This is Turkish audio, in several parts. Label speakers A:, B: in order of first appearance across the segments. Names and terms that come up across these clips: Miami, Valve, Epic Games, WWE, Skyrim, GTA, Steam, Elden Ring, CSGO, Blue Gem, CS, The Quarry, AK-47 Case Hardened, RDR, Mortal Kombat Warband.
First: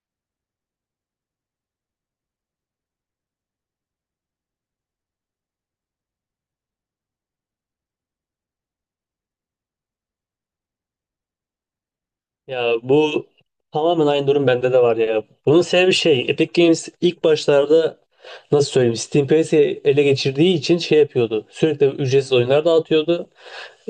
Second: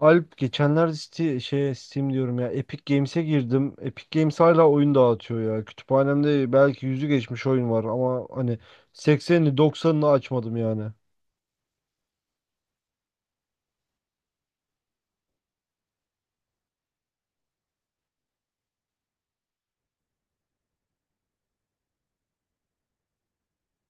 A: Alp, geçenlerde Steam, şey, Steam diyorum ya, Epic Games'e girdim. Epic Games hala oyun dağıtıyor ya. Kütüphanemde belki yüzü geçmiş oyun var ama hani 80'ini 90'ını açmadım yani.
B: Ya bu tamamen aynı durum bende de var ya. Bunun sebebi şey, Epic Games ilk başlarda nasıl söyleyeyim Steam piyasayı ele geçirdiği için şey yapıyordu. Sürekli ücretsiz oyunlar dağıtıyordu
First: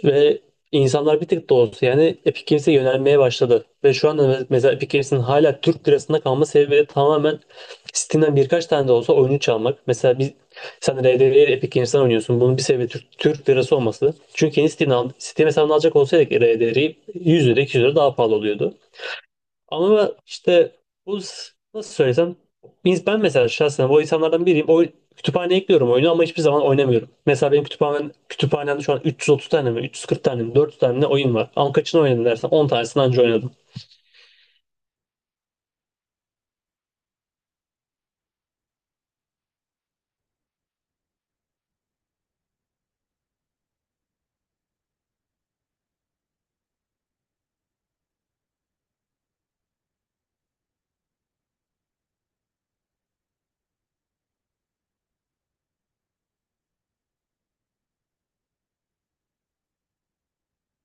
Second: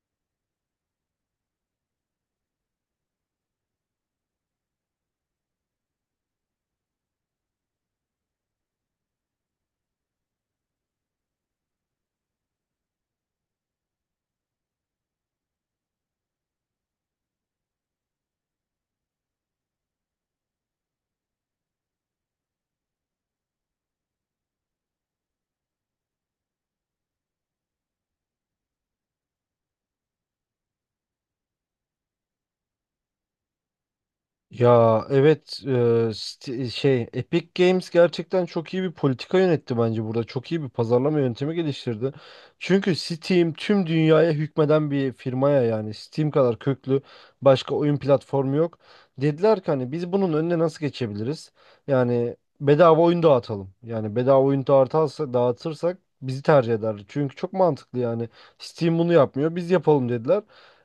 B: ve insanlar bir tık da olsa yani Epic Games'e yönelmeye başladı. Ve şu anda mesela Epic Games'in hala Türk lirasında kalma sebebi de tamamen Steam'den birkaç tane de olsa oyunu çalmak. Mesela biz sen RDR'yi Epic Games'ten oynuyorsun. Bunun bir sebebi Türk lirası olması. Çünkü yeni Steam hesabını alacak olsaydık RDR'yi 100 lira 200 lira daha pahalı oluyordu. Ama işte nasıl söylesem ben mesela şahsen o insanlardan biriyim. O kütüphaneye ekliyorum oyunu ama hiçbir zaman oynamıyorum. Mesela benim kütüphanemde şu an 330 tane mi 340 tane mi 400 tane mi ne oyun var. Ama kaçını oynadım dersen 10 tanesini anca oynadım.
A: Ya, evet, şey, Epic Games gerçekten çok iyi bir politika yönetti bence burada. Çok iyi bir pazarlama yöntemi geliştirdi. Çünkü Steam tüm dünyaya hükmeden bir firmaya, yani Steam kadar köklü başka oyun platformu yok. Dediler ki hani biz bunun önüne nasıl geçebiliriz? Yani bedava oyun dağıtalım. Yani bedava oyun dağıtırsak bizi tercih eder. Çünkü çok mantıklı yani. Steam bunu yapmıyor. Biz yapalım dediler.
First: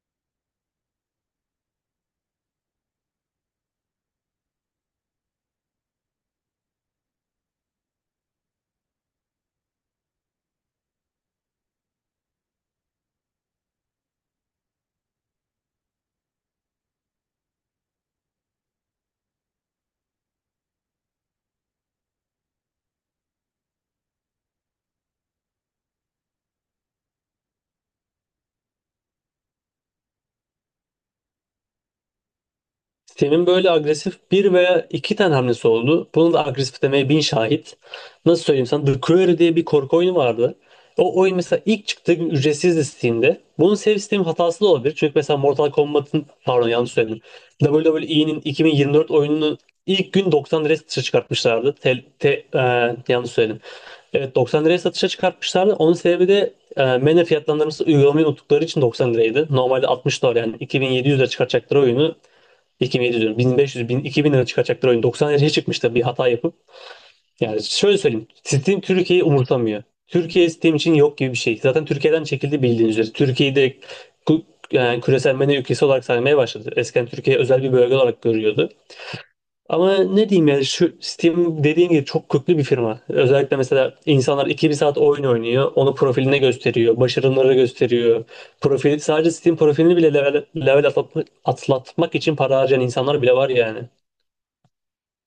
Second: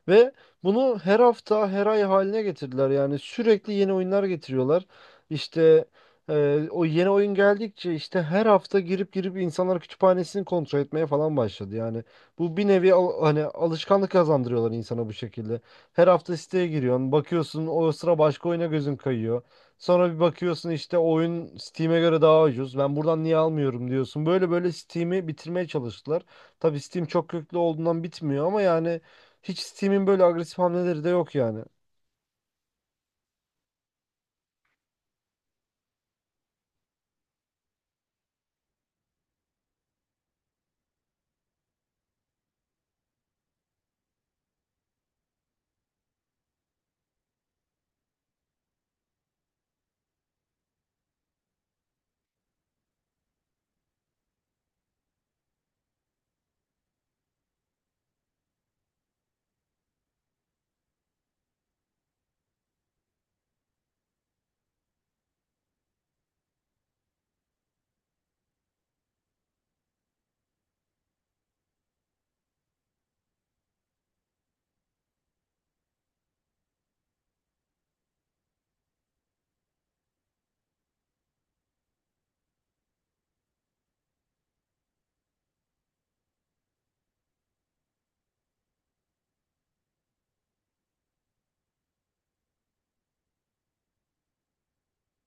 A: Ve bunu her hafta, her ay haline getirdiler. Yani sürekli yeni oyunlar getiriyorlar. İşte o yeni oyun geldikçe, işte her hafta girip girip insanlar kütüphanesini kontrol etmeye falan başladı. Yani bu bir nevi hani alışkanlık kazandırıyorlar insana bu şekilde. Her hafta siteye giriyorsun, bakıyorsun o sıra başka oyuna gözün kayıyor. Sonra bir bakıyorsun işte oyun Steam'e göre daha ucuz. Ben buradan niye almıyorum diyorsun. Böyle böyle Steam'i bitirmeye çalıştılar. Tabii Steam çok köklü olduğundan bitmiyor ama yani hiç Steam'in böyle agresif hamleleri de yok yani.
B: Senin böyle agresif bir veya iki tane hamlesi oldu. Bunu da agresif demeye bin şahit. Nasıl söyleyeyim sana? The Quarry diye bir korku oyunu vardı. O oyun mesela ilk çıktığı gün ücretsizdi Steam'de. Bunun save sistemi hatası da olabilir. Çünkü mesela Mortal Kombat'ın pardon yanlış söyledim. WWE'nin 2024 oyununu ilk gün 90 liraya satışa çıkartmışlardı. E, yanlış söyledim. Evet 90 liraya satışa çıkartmışlardı. Onun sebebi de menü fiyatlandırması uygulamayı unuttukları için 90 liraydı. Normalde 60 dolar yani 2700'e çıkartacakları oyunu 2007 diyorum. 1500, 1000, 2000 lira çıkacaklar oyun. 90 liraya çıkmıştı bir hata yapıp. Yani şöyle söyleyeyim. Steam Türkiye'yi umursamıyor. Türkiye Steam için yok gibi bir şey. Zaten Türkiye'den çekildi bildiğiniz üzere. Türkiye'yi direkt yani küresel medya ülkesi olarak saymaya başladı. Eskiden Türkiye özel bir bölge olarak görüyordu. Ama ne diyeyim yani şu Steam dediğin gibi çok köklü bir firma. Özellikle mesela insanlar iki bir saat oyun oynuyor. Onu profiline gösteriyor. Başarımları gösteriyor. Profil, sadece Steam profilini bile level atlatmak için para harcayan insanlar bile var yani.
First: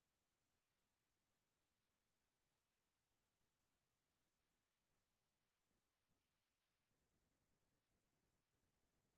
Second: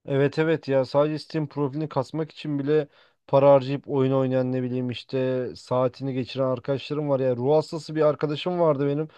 A: Evet, evet, ya sadece Steam profilini kasmak için bile para harcayıp oyun oynayan, ne bileyim işte, saatini geçiren arkadaşlarım var ya. Ruh hastası bir arkadaşım vardı benim.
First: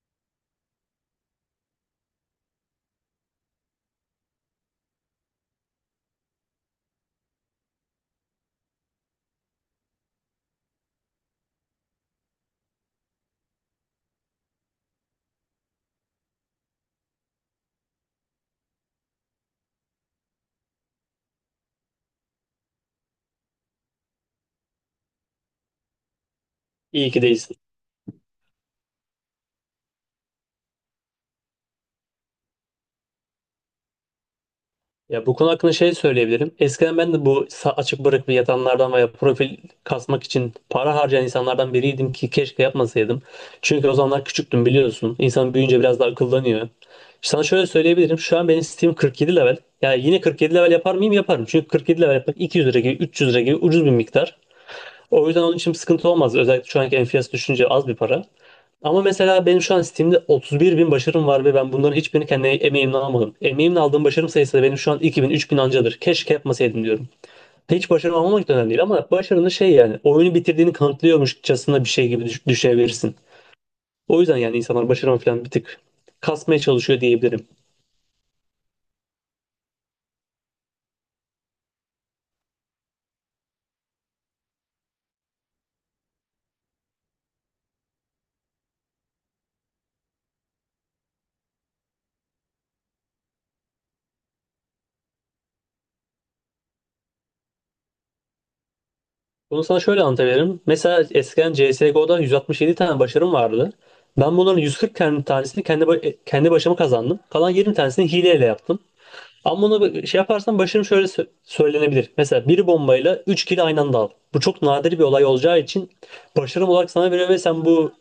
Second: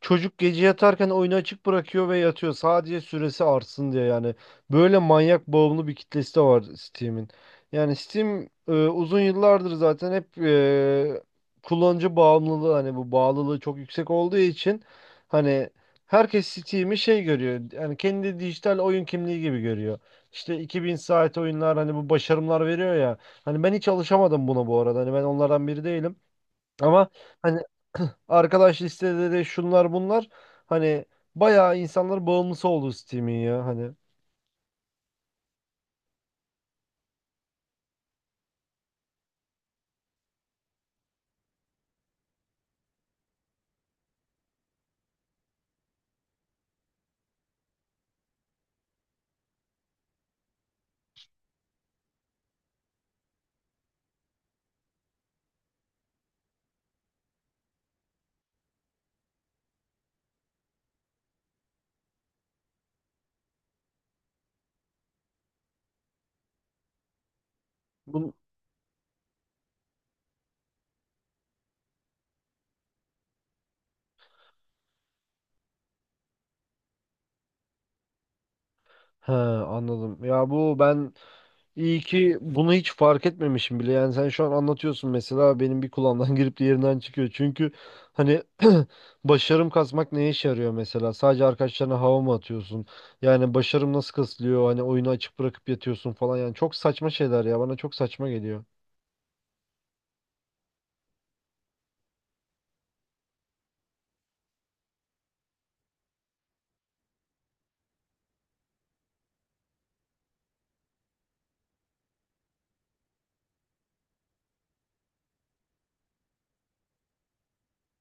A: Çocuk gece yatarken oyunu açık bırakıyor ve yatıyor. Sadece süresi artsın diye yani. Böyle manyak bağımlı bir kitlesi de var Steam'in. Yani Steam, uzun yıllardır zaten hep, kullanıcı bağımlılığı hani bu bağlılığı çok yüksek olduğu için hani herkes Steam'i şey görüyor. Yani kendi dijital oyun kimliği gibi görüyor. İşte 2000 saat oyunlar hani bu başarımlar veriyor ya. Hani ben hiç alışamadım buna bu arada. Hani ben onlardan biri değilim. Ama
B: İyi ki değil.
A: hani arkadaş listeleri, şunlar bunlar, hani bayağı insanlar bağımlısı oldu Steam'in ya hani.
B: Ya bu konu hakkında şey söyleyebilirim. Eskiden ben de bu açık bırakıp yatanlardan veya profil kasmak için para harcayan insanlardan biriydim ki keşke yapmasaydım. Çünkü o zamanlar küçüktüm biliyorsun. İnsan büyüyünce biraz daha akıllanıyor. Sana şöyle söyleyebilirim. Şu an benim Steam 47 level. Yani yine 47 level yapar mıyım? Yaparım. Çünkü 47 level yapmak 200 lira gibi, 300 lira gibi ucuz bir miktar. O yüzden onun için bir sıkıntı olmaz. Özellikle şu anki enflasyon düşünce az bir para. Ama mesela benim şu an Steam'de 31 bin başarım var ve ben bunların hiçbirini kendi emeğimle almadım. Emeğimle aldığım başarım sayısı da benim şu an 2000 bin ancadır. Keşke yapmasaydım diyorum. Hiç başarım
A: Bun...
B: almamak da önemli değil ama başarını şey yani oyunu bitirdiğini kanıtlıyormuşçasına bir şey gibi düşünebilirsin. O yüzden yani insanlar başarımı falan bir tık kasmaya çalışıyor diyebilirim.
A: He, anladım. Ya, bu ben, iyi ki bunu hiç fark etmemişim bile. Yani sen şu an anlatıyorsun mesela, benim bir kulağımdan girip diğerinden çıkıyor. Çünkü hani başarım kasmak neye işe yarıyor mesela? Sadece arkadaşlarına hava mı atıyorsun? Yani başarım nasıl kasılıyor? Hani oyunu açık bırakıp yatıyorsun falan. Yani çok saçma şeyler ya. Bana çok saçma geliyor.
B: Bunu sana şöyle anlatabilirim. Mesela eskiden CSGO'da 167 tane başarım vardı. Ben bunların 140 tane tanesini kendi kendi başıma kazandım. Kalan 20 tanesini hileyle yaptım. Ama bunu şey yaparsan başarım şöyle söylenebilir. Mesela bir bombayla 3 kill aynı anda al. Bu çok nadir bir olay olacağı için başarım olarak sana veriyor ve sen bu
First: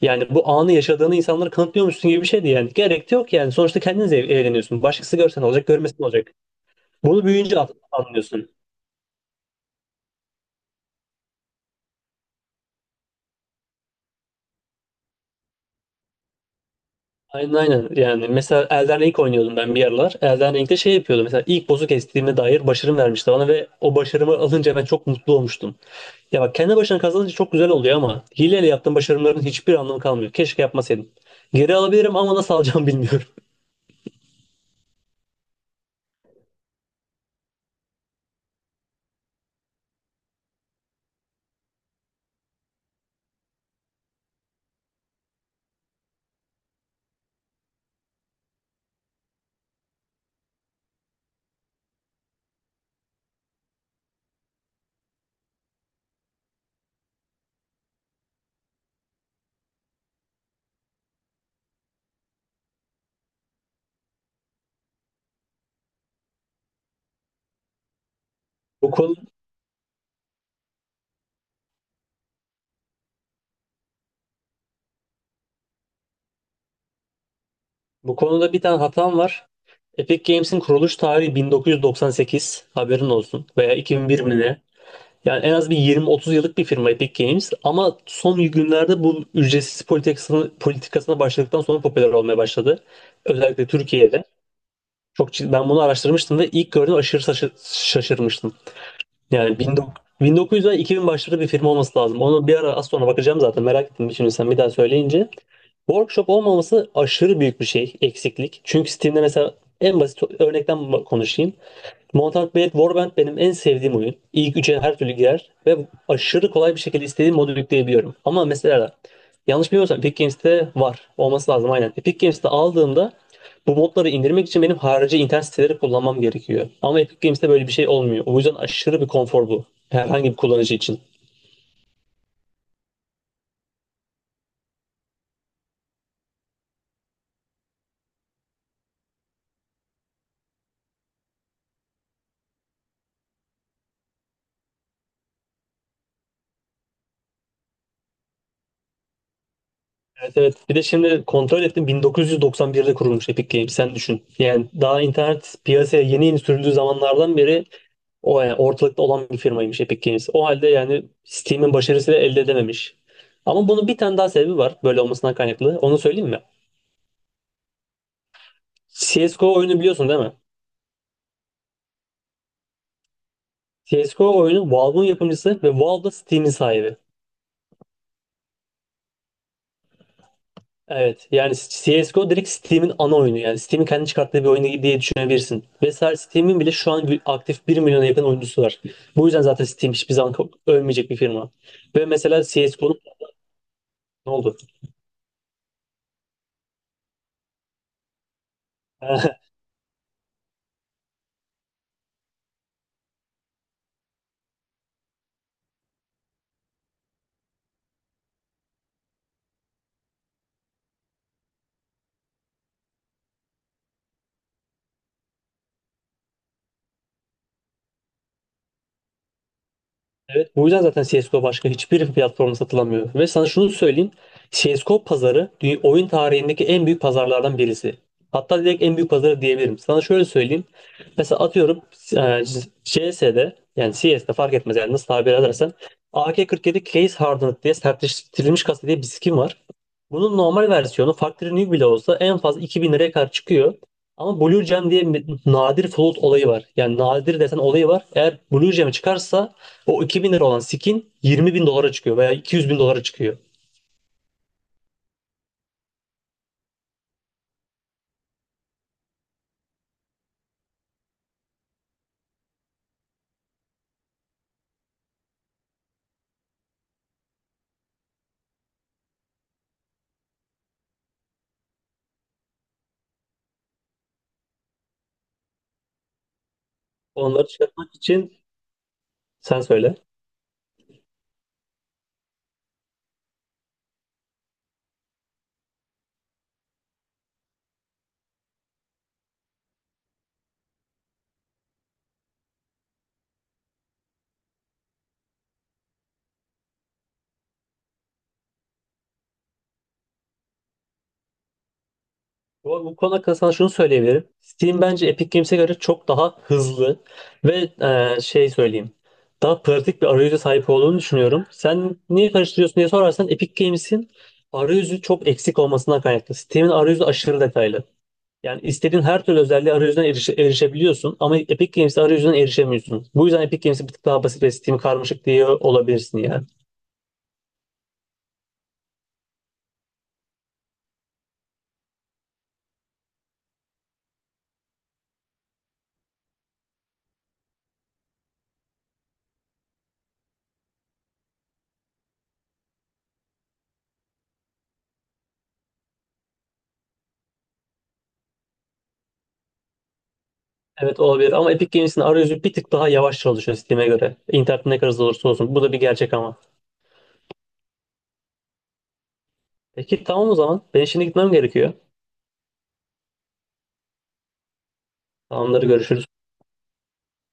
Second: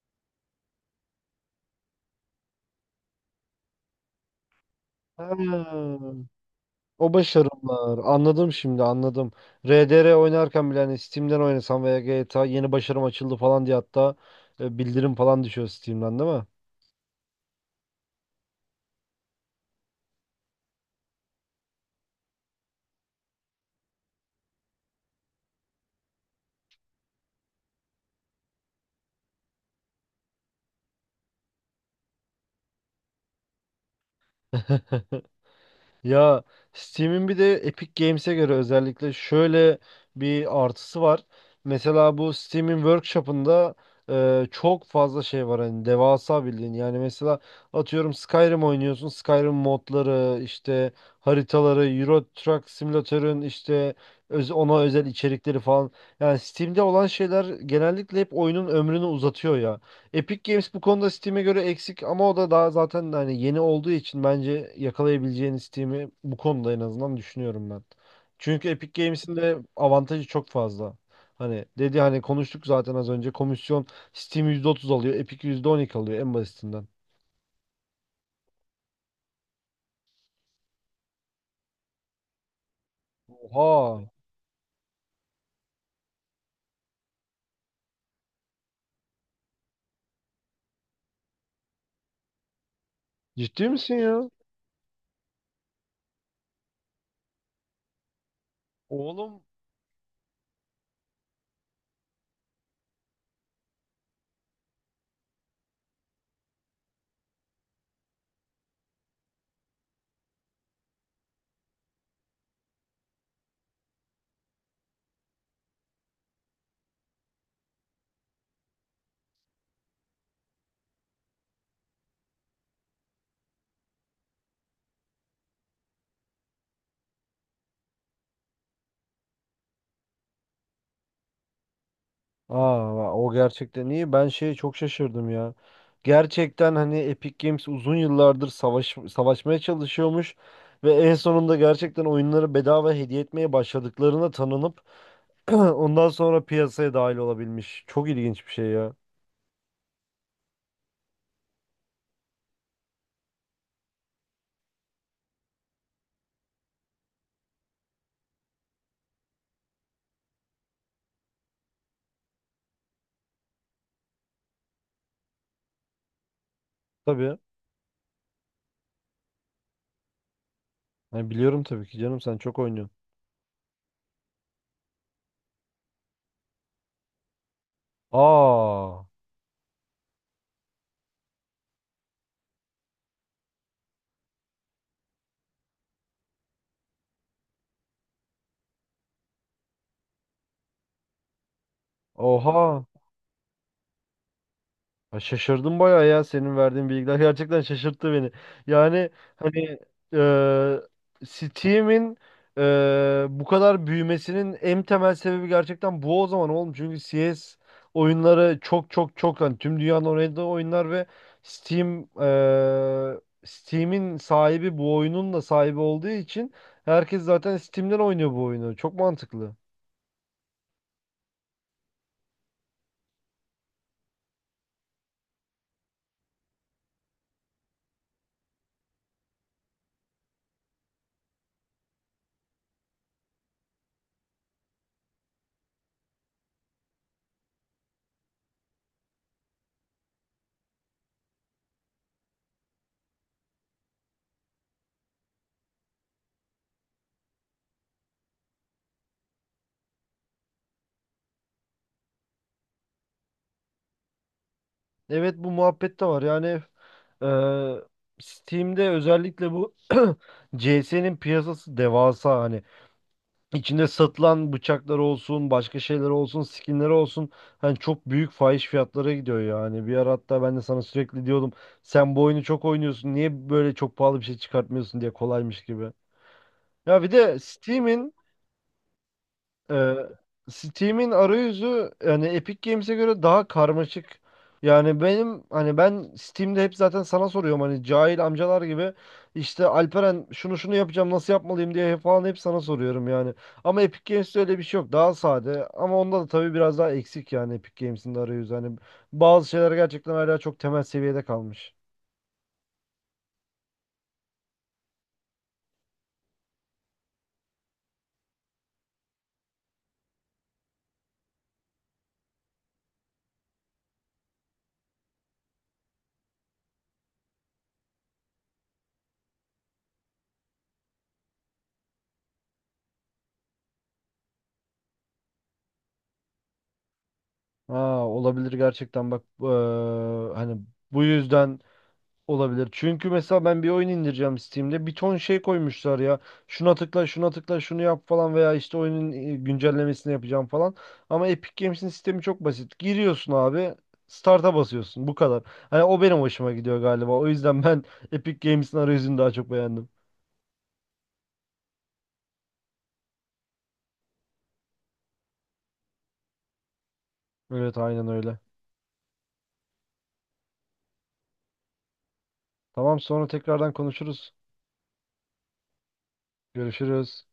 B: yani bu anı yaşadığını insanlara kanıtlıyormuşsun gibi bir şeydi yani. Gerek de yok yani. Sonuçta kendiniz eğleniyorsun. Başkası
A: Ha.
B: görsen olacak, görmesin olacak.
A: O
B: Bunu büyüyünce
A: başarımlar.
B: anlıyorsun.
A: Anladım, şimdi anladım. RDR oynarken bile hani Steam'den oynasam veya GTA yeni başarım açıldı falan diye, hatta bildirim falan düşüyor Steam'den, değil mi?
B: Aynen aynen. Yani mesela Elden Ring oynuyordum ben bir aralar. Elden Ring'de şey yapıyordum. Mesela ilk boss'u kestiğime dair başarım vermişti bana ve o başarımı alınca ben çok mutlu olmuştum. Ya bak kendi başına kazanınca çok güzel oluyor ama hileyle yaptığım başarımların hiçbir anlamı kalmıyor. Keşke yapmasaydım. Geri alabilirim ama nasıl alacağım bilmiyorum.
A: Ya, Steam'in bir de Epic Games'e göre özellikle şöyle bir artısı var. Mesela bu Steam'in workshop'ında çok fazla şey var, hani devasa bildiğin. Yani mesela atıyorum Skyrim oynuyorsun. Skyrim modları, işte haritaları, Euro Truck Simulator'ın işte ona özel içerikleri falan. Yani Steam'de olan şeyler genellikle hep oyunun ömrünü uzatıyor ya. Epic Games bu konuda Steam'e göre eksik ama o da daha zaten hani yeni olduğu için bence yakalayabileceğini Steam'i bu konuda, en azından, düşünüyorum ben. Çünkü
B: Bu
A: Epic
B: konu,
A: Games'in de avantajı çok fazla. Hani dedi hani konuştuk zaten az önce komisyon, Steam %30 alıyor, Epic %12 alıyor en basitinden.
B: bu konuda bir tane hatam var. Epic Games'in kuruluş tarihi 1998 haberin olsun veya
A: Oha,
B: 2001 mi ne? Yani en az bir 20-30 yıllık bir firma Epic Games ama son günlerde bu ücretsiz politikasına başladıktan sonra popüler olmaya başladı. Özellikle
A: ciddi misin
B: Türkiye'de.
A: ya?
B: Ben bunu araştırmıştım ve ilk gördüğümde aşırı şaşırmıştım.
A: Oğlum.
B: Yani 1900 ve 2000 başları bir firma olması lazım. Onu bir ara az sonra bakacağım zaten merak ettim şimdi sen bir daha söyleyince. Workshop olmaması aşırı büyük bir şey, eksiklik. Çünkü Steam'de mesela en basit örnekten konuşayım. Mortal Kombat Warband benim en sevdiğim oyun. İlk üçe her türlü girer ve aşırı kolay bir şekilde istediğim modu yükleyebiliyorum. Ama mesela yanlış bilmiyorsam Epic Games'te var. Olması lazım aynen. Epic Games'te aldığımda bu modları indirmek için benim harici internet siteleri kullanmam gerekiyor. Ama Epic Games'te böyle bir şey olmuyor. O yüzden aşırı bir konfor bu. Herhangi bir kullanıcı için.
A: Aa, o gerçekten iyi. Ben şeye çok şaşırdım ya. Gerçekten hani Epic Games uzun yıllardır savaşmaya çalışıyormuş ve en sonunda gerçekten oyunları bedava hediye etmeye başladıklarına tanınıp ondan sonra piyasaya dahil olabilmiş. Çok ilginç bir şey ya.
B: Evet evet. Bir de şimdi kontrol ettim 1991'de kurulmuş Epic Games. Sen düşün. Yani daha internet piyasaya yeni yeni sürüldüğü zamanlardan beri o yani ortalıkta olan bir firmaymış Epic Games. O halde yani Steam'in başarısıyla elde edememiş. Ama bunun bir tane daha sebebi var böyle olmasından kaynaklı. Onu söyleyeyim mi?
A: Tabii.
B: CSGO oyunu biliyorsun değil mi?
A: Hani biliyorum tabii ki canım, sen çok oynuyorsun.
B: CSGO oyunu Valve'ın yapımcısı ve Valve da Steam'in sahibi.
A: Aa,
B: Evet yani CSGO direkt Steam'in ana oyunu yani Steam'in kendi çıkarttığı bir oyunu diye düşünebilirsin. Ve sadece Steam'in bile şu an aktif bir milyona yakın oyuncusu var. Bu yüzden zaten Steam hiçbir zaman ölmeyecek bir firma. Ve mesela
A: oha.
B: CSGO'nun ne oldu?
A: Ha, şaşırdım bayağı ya, senin verdiğin bilgiler gerçekten şaşırttı beni. Yani hani, Steam'in, e, bu kadar büyümesinin en temel sebebi gerçekten bu o zaman oğlum. Çünkü CS oyunları çok çok çok hani tüm dünyanın oynadığı oyunlar ve Steam, Steam'in sahibi bu oyunun da sahibi olduğu için herkes zaten Steam'den oynuyor bu oyunu. Çok mantıklı.
B: Evet, bu yüzden zaten CSGO başka hiçbir platformda satılamıyor. Ve sana şunu söyleyeyim. CSGO pazarı oyun tarihindeki en büyük pazarlardan birisi. Hatta direkt en büyük pazarı diyebilirim. Sana şöyle söyleyeyim. Mesela atıyorum e, yani CS'de fark etmez yani nasıl tabir edersen AK-47 Case Hardened diye sertleştirilmiş kasa diye bir skin var. Bunun normal versiyonu Factory New bile olsa en fazla 2000 liraya kadar çıkıyor. Ama Blue Gem diye bir nadir float olayı var. Yani nadir desen olayı var. Eğer Blue Gem çıkarsa o 2000 lira olan skin 20.000 dolara çıkıyor veya 200.000 dolara çıkıyor.
A: Evet, bu muhabbet de var. Yani eee, Steam'de özellikle bu CS'nin piyasası devasa, hani içinde satılan bıçaklar olsun, başka şeyler olsun, skinler olsun. Hani çok büyük fahiş fiyatlara gidiyor yani. Bir ara hatta ben de sana sürekli diyordum, sen bu oyunu çok oynuyorsun, niye böyle çok pahalı bir şey çıkartmıyorsun diye, kolaymış gibi. Ya bir de
B: Onları çıkartmak
A: Steam'in,
B: için sen
A: ee,
B: söyle.
A: Steam'in arayüzü yani Epic Games'e göre daha karmaşık. Yani benim hani ben Steam'de hep zaten sana soruyorum hani cahil amcalar gibi, işte, Alperen şunu şunu yapacağım nasıl yapmalıyım diye falan hep sana soruyorum yani. Ama Epic Games'te öyle bir şey yok. Daha sade ama onda da tabii biraz daha eksik yani Epic Games'in de arayüzü. Hani bazı şeyler gerçekten hala çok temel seviyede kalmış.
B: Bu konu hakkında sana şunu söyleyebilirim. Steam bence Epic Games'e göre çok daha hızlı ve şey söyleyeyim. Daha pratik bir arayüze sahip olduğunu düşünüyorum. Sen niye karıştırıyorsun diye sorarsan Epic Games'in arayüzü çok eksik olmasından kaynaklı. Steam'in arayüzü aşırı detaylı. Yani istediğin her türlü özelliğe arayüzden erişebiliyorsun ama Epic Games'te arayüzden erişemiyorsun. Bu yüzden Epic Games'i bir tık daha basit ve Steam karmaşık diye olabilirsin yani.
A: Ha, olabilir gerçekten, bak, hani bu yüzden, olabilir. Çünkü mesela ben bir oyun indireceğim Steam'de. Bir ton şey koymuşlar ya. Şuna tıkla, şuna tıkla, şunu yap falan, veya işte oyunun güncellemesini yapacağım falan. Ama Epic Games'in sistemi çok basit. Giriyorsun abi, start'a basıyorsun. Bu kadar. Hani o benim hoşuma gidiyor galiba. O yüzden ben Epic Games'in arayüzünü daha çok beğendim.
B: Evet olabilir ama Epic Games'in arayüzü bir tık daha yavaş çalışıyor Steam'e göre. İnternet ne kadar hızlı olursa olsun. Bu da bir gerçek ama.
A: Evet, aynen öyle.
B: Peki tamam o zaman. Ben şimdi gitmem gerekiyor.
A: Tamam, sonra tekrardan konuşuruz.
B: Tamamdır görüşürüz.
A: Görüşürüz.